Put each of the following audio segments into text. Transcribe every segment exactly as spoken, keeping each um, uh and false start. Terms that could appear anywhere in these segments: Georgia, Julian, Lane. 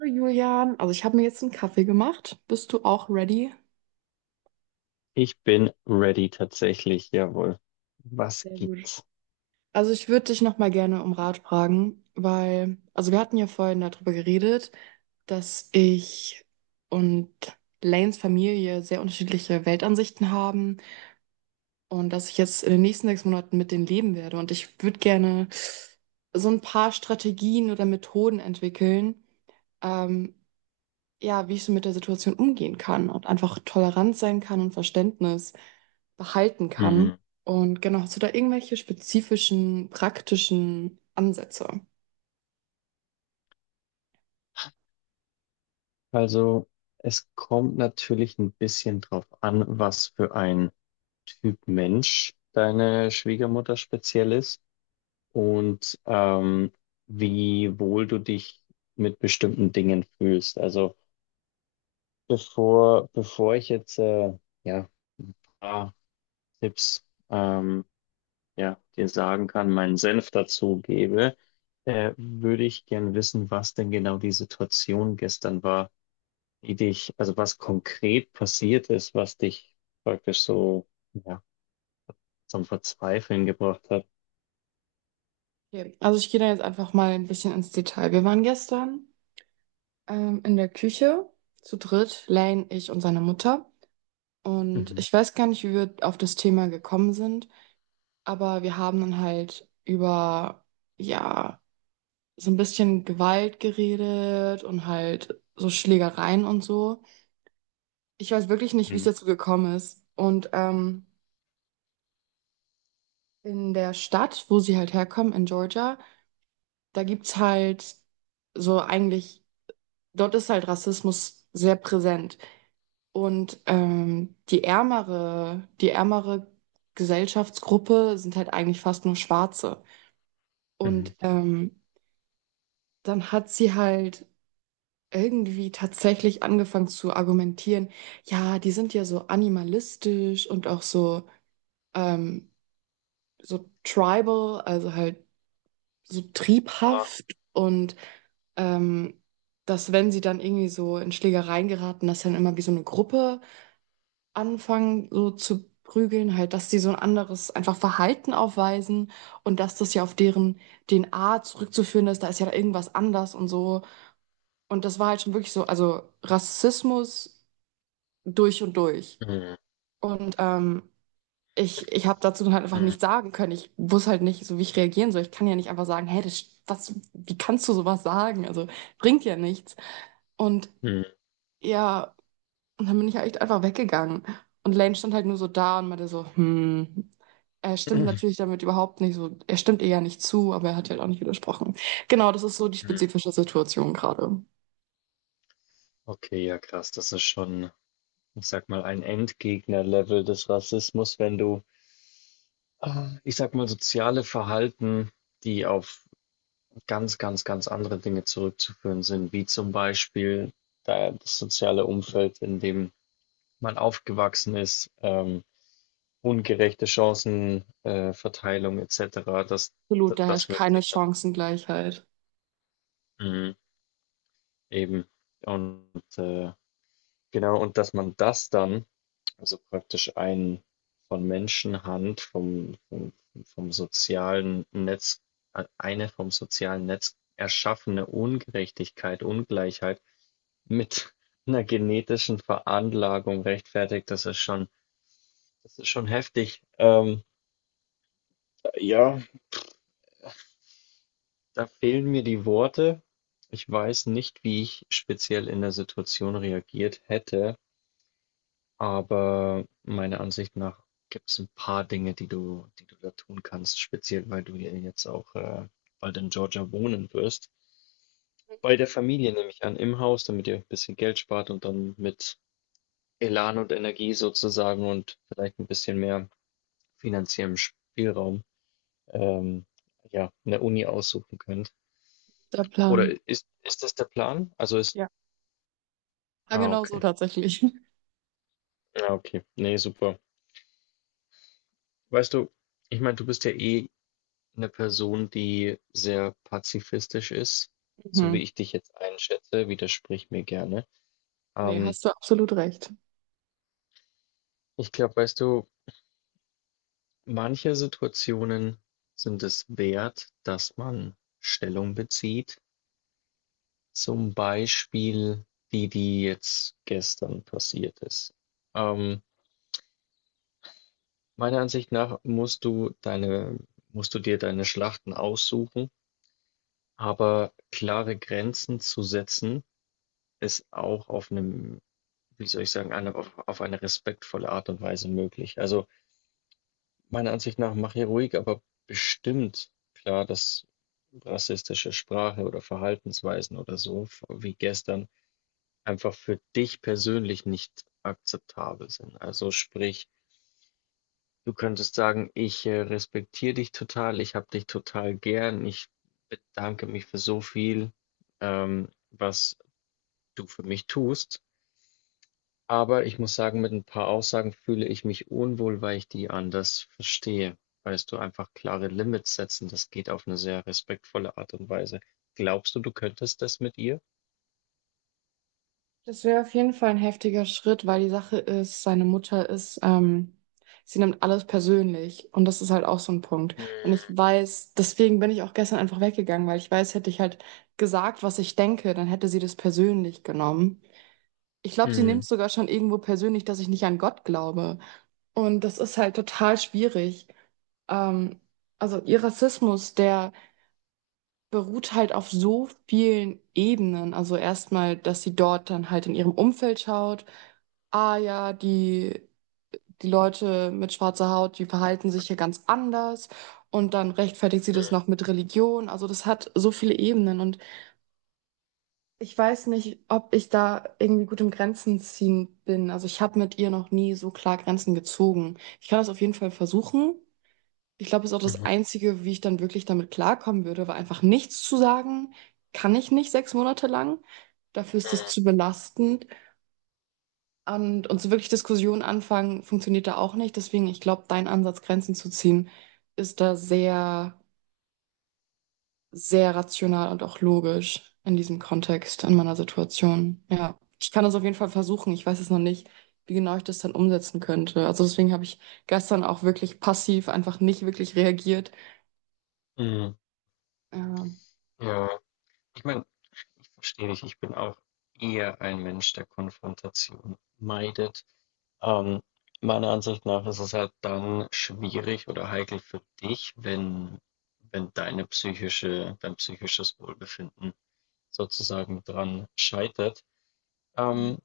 Hallo Julian, also ich habe mir jetzt einen Kaffee gemacht. Bist du auch ready? Ich bin ready tatsächlich, jawohl. Was Sehr gut. gibt's? Also ich würde dich nochmal gerne um Rat fragen, weil, also wir hatten ja vorhin darüber geredet, dass ich und Lanes Familie sehr unterschiedliche Weltansichten haben und dass ich jetzt in den nächsten sechs Monaten mit denen leben werde. Und ich würde gerne so ein paar Strategien oder Methoden entwickeln, ähm, ja, wie ich so mit der Situation umgehen kann und einfach tolerant sein kann und Verständnis behalten kann. Mhm. Und genau, hast du da irgendwelche spezifischen, praktischen Ansätze? Also, es kommt natürlich ein bisschen drauf an, was für ein Typ Mensch deine Schwiegermutter speziell ist und ähm, wie wohl du dich mit bestimmten Dingen fühlst. Also, bevor, bevor ich jetzt äh, ja, ein paar Tipps ähm, ja, dir sagen kann, meinen Senf dazu gebe, äh, würde ich gern wissen, was denn genau die Situation gestern war, die dich, also was konkret passiert ist, was dich praktisch so, ja, zum Verzweifeln gebracht hat. Okay. Also ich gehe da jetzt einfach mal ein bisschen ins Detail. Wir waren gestern ähm, in der Küche zu dritt, Lane, ich und seine Mutter. Und Mhm. ich weiß gar nicht, wie wir auf das Thema gekommen sind, aber wir haben dann halt über, ja, so ein bisschen Gewalt geredet und halt so Schlägereien und so. Ich weiß wirklich nicht, wie es Mhm. dazu gekommen ist. Und ähm, in der Stadt, wo sie halt herkommen, in Georgia, da gibt's halt so eigentlich, dort ist halt Rassismus sehr präsent. Und ähm, die ärmere, die ärmere Gesellschaftsgruppe sind halt eigentlich fast nur Schwarze. Mhm. Und ähm, dann hat sie halt irgendwie tatsächlich angefangen zu argumentieren, ja, die sind ja so animalistisch und auch so, ähm, so tribal, also halt so Ah. triebhaft und ähm, dass wenn sie dann irgendwie so in Schlägereien geraten, dass sie dann immer wie so eine Gruppe anfangen, so zu prügeln, halt, dass sie so ein anderes einfach Verhalten aufweisen und dass das ja auf deren D N A zurückzuführen ist, da ist ja da irgendwas anders und so. Und das war halt schon wirklich so, also Rassismus durch und durch. Mhm. Und ähm, ich, ich habe dazu halt einfach Mhm. nichts sagen können. Ich wusste halt nicht, so wie ich reagieren soll. Ich kann ja nicht einfach sagen, hey, das, was, wie kannst du sowas sagen? Also bringt ja nichts. Und Mhm. ja, und dann bin ich halt einfach weggegangen. Und Lane stand halt nur so da und meinte so, hm, er stimmt Mhm. natürlich damit überhaupt nicht so, er stimmt ihr ja nicht zu, aber er hat ja halt auch nicht widersprochen. Genau, das ist so die Mhm. spezifische Situation gerade. Okay, ja krass, das ist schon, ich sag mal, ein Endgegner-Level des Rassismus, wenn du, ah, ich sag mal, soziale Verhalten, die auf ganz, ganz, ganz andere Dinge zurückzuführen sind, wie zum Beispiel da das soziale Umfeld, in dem man aufgewachsen ist, ähm, ungerechte Chancenverteilung äh, Verteilung et cetera. Das, das, Absolut, da herrscht das wirkt keine sich dann Chancengleichheit. mhm. eben und äh, genau und dass man das dann also praktisch ein von Menschenhand vom, vom, vom sozialen Netz äh, eine vom sozialen Netz erschaffene Ungerechtigkeit, Ungleichheit mit einer genetischen Veranlagung rechtfertigt, das ist schon, das ist schon heftig. Ähm, ja, da fehlen mir die Worte. Ich weiß nicht, wie ich speziell in der Situation reagiert hätte, aber meiner Ansicht nach gibt es ein paar Dinge, die du die du da tun kannst, speziell weil du ja jetzt auch, äh, bald in Georgia wohnen wirst. Bei der Familie nehme ich an, im Haus, damit ihr ein bisschen Geld spart und dann mit Elan und Energie sozusagen und vielleicht ein bisschen mehr finanziellen Spielraum, ähm, ja, 'ne Uni aussuchen könnt. Der Oder Plan. ist ist das der Plan? Also ist, Ja. Ja, ah, genau so okay. tatsächlich. Ja, okay. Ne, super. Weißt du, ich meine, du bist ja eh eine Person, die sehr pazifistisch ist, so wie Mhm. ich dich jetzt einschätze, widersprich mir gerne. Nee, Ähm, hast du absolut recht. ich glaube, weißt du, manche Situationen sind es wert, dass man Stellung bezieht. Zum Beispiel die, die jetzt gestern passiert ist. Ähm, meiner Ansicht nach musst du deine, musst du dir deine Schlachten aussuchen, aber klare Grenzen zu setzen ist auch auf einem, wie soll ich sagen, eine, auf, auf eine respektvolle Art und Weise möglich. Also meiner Ansicht nach mach hier ruhig, aber bestimmt klar, dass rassistische Sprache oder Verhaltensweisen oder so, wie gestern, einfach für dich persönlich nicht akzeptabel sind. Also sprich, du könntest sagen, ich äh, respektiere dich total, ich habe dich total gern, ich bedanke mich für so viel, ähm, was du für mich tust. Aber ich muss sagen, mit ein paar Aussagen fühle ich mich unwohl, weil ich die anders verstehe. Weißt du, einfach klare Limits setzen, das geht auf eine sehr respektvolle Art und Weise. Glaubst du, du könntest das mit ihr? Das wäre auf jeden Fall ein heftiger Schritt, weil die Sache ist, seine Mutter ist, ähm, sie nimmt alles persönlich und das ist halt auch so ein Punkt. Und ich Mm. weiß, deswegen bin ich auch gestern einfach weggegangen, weil ich weiß, hätte ich halt gesagt, was ich denke, dann hätte sie das persönlich genommen. Ich glaube, sie nimmt Mm. sogar schon irgendwo persönlich, dass ich nicht an Gott glaube. Und das ist halt total schwierig. Ähm, also ihr Rassismus, der beruht halt auf so vielen Ebenen. Also erstmal, dass sie dort dann halt in ihrem Umfeld schaut. Ah ja, die, die Leute mit schwarzer Haut, die verhalten sich hier ganz anders. Und dann rechtfertigt sie das noch mit Religion. Also das hat so viele Ebenen. Und ich weiß nicht, ob ich da irgendwie gut im Grenzen ziehen bin. Also ich habe mit ihr noch nie so klar Grenzen gezogen. Ich kann das auf jeden Fall versuchen. Ich glaube, das ist auch Mm. das Mhm. Einzige, wie ich dann wirklich damit klarkommen würde, war einfach nichts zu sagen, kann ich nicht sechs Monate lang. Dafür ist das zu belastend. Und, und so wirklich Diskussionen anfangen, funktioniert da auch nicht. Deswegen, ich glaube, dein Ansatz, Grenzen zu ziehen, ist da sehr, sehr rational und auch logisch in diesem Kontext, in meiner Situation. Ja, ich kann das auf jeden Fall versuchen. Ich weiß es noch nicht, wie genau ich das dann umsetzen könnte. Also deswegen habe ich gestern auch wirklich passiv einfach nicht wirklich reagiert. Mm. Mm. Ähm, Ja. Ich meine, ich verstehe dich. Ich bin auch eher ein Mensch, der Konfrontation meidet. Ähm, meiner Ansicht nach ist es halt dann schwierig oder heikel für dich, wenn, wenn deine psychische, dein psychisches Wohlbefinden sozusagen dran scheitert. Ähm,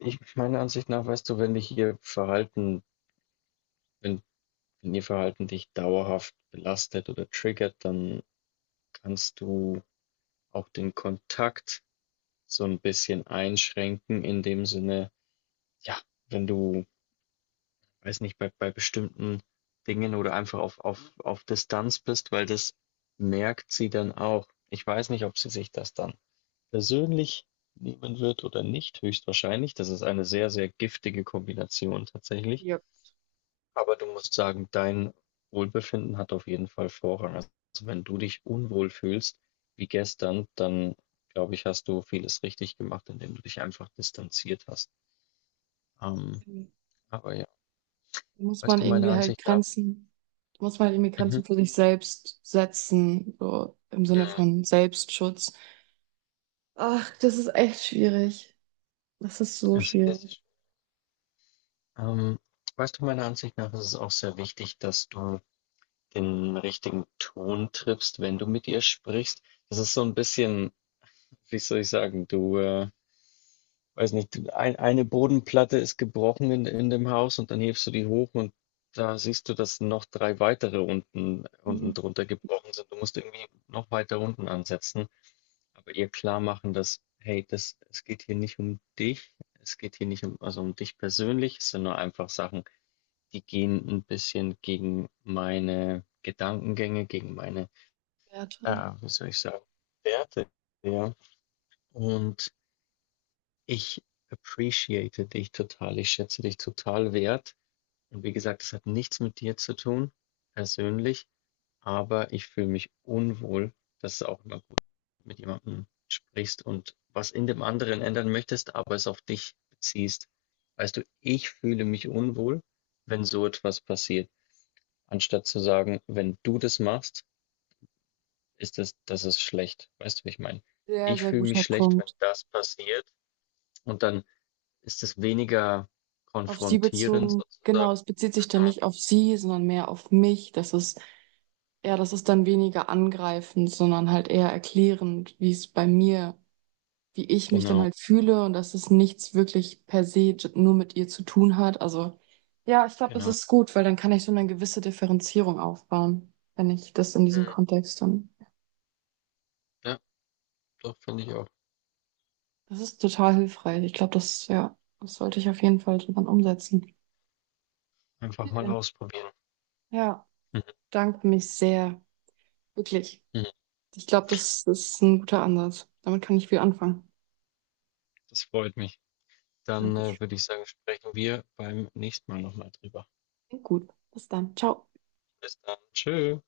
ich, meiner Ansicht nach, weißt du, wenn dich ihr Verhalten, wenn, wenn ihr Verhalten dich dauerhaft belastet oder triggert, dann kannst du auch den Kontakt so ein bisschen einschränken in dem Sinne, ja, wenn du, weiß nicht, bei bei bestimmten Dingen oder einfach auf auf auf Distanz bist, weil das merkt sie dann auch. Ich weiß nicht, ob sie sich das dann persönlich nehmen wird oder nicht, höchstwahrscheinlich. Das ist eine sehr, sehr giftige Kombination tatsächlich. Ja. Aber du musst sagen, dein Wohlbefinden hat auf jeden Fall Vorrang. Also wenn du dich unwohl fühlst, wie gestern, dann glaube ich, hast du vieles richtig gemacht, indem du dich einfach distanziert hast. Ähm, aber ja, Muss weißt man du, meiner irgendwie halt Ansicht nach, Grenzen, muss man halt irgendwie mhm, Grenzen für sich selbst setzen, so im Sinne mhm, von Selbstschutz. Ach, das ist echt schwierig. Das ist so es schwierig. ist, ähm, weißt du, meiner Ansicht nach ist es auch sehr wichtig, dass du den richtigen Ton triffst, wenn du mit ihr sprichst. Das ist so ein bisschen, wie soll ich sagen, du, äh, weiß nicht, ein, eine Bodenplatte ist gebrochen in, in dem Haus und dann hebst du die hoch und da siehst du, dass noch drei weitere unten, unten Mhm. drunter gebrochen sind. Du musst irgendwie noch weiter unten ansetzen, aber ihr klar machen, dass, hey, das, es geht hier nicht um dich, es geht hier nicht um, also um dich persönlich, es sind nur einfach Sachen, die gehen ein bisschen gegen meine Gedankengänge, gegen meine, Werte. ja, wie soll ich sagen, Werte, ja. Und ich appreciate dich total. Ich schätze dich total wert. Und wie gesagt, es hat nichts mit dir zu tun, persönlich, aber ich fühle mich unwohl. Das ist auch immer gut, wenn du mit jemandem sprichst und was in dem anderen ändern möchtest, aber es auf dich beziehst. Weißt du, ich fühle mich unwohl, wenn so etwas passiert, anstatt zu sagen, wenn du das machst, ist das, das ist schlecht. Weißt du, wie ich meine? Sehr, Ich sehr fühle mich guter schlecht, wenn Punkt. das passiert und dann ist es weniger Auf sie konfrontierend bezogen, genau, sozusagen? es bezieht sich dann Mhm. nicht auf sie, sondern mehr auf mich. Das ist, ja, das ist dann weniger angreifend, sondern halt eher erklärend, wie es bei mir wie ich mich dann Genau, halt fühle und dass es nichts wirklich per se j- nur mit ihr zu tun hat. Also ja, ich glaube, es genau. ist gut, weil dann kann ich so eine gewisse Differenzierung aufbauen, wenn ich das in diesem Mhm. Kontext dann. Ja, doch, finde ich auch. Das ist total hilfreich. Ich glaube, das, ja, das sollte ich auf jeden Fall dann umsetzen. Einfach mal Okay. ausprobieren. Ja, Mhm. danke mich sehr. Wirklich. Mhm. Ich glaube, das ist ein guter Ansatz. Damit kann ich viel anfangen. Das freut mich. Dann, Danke. äh, würde ich sagen, sprechen wir beim nächsten Mal nochmal drüber. Gut. Bis dann. Ciao. Bis dann. Tschö.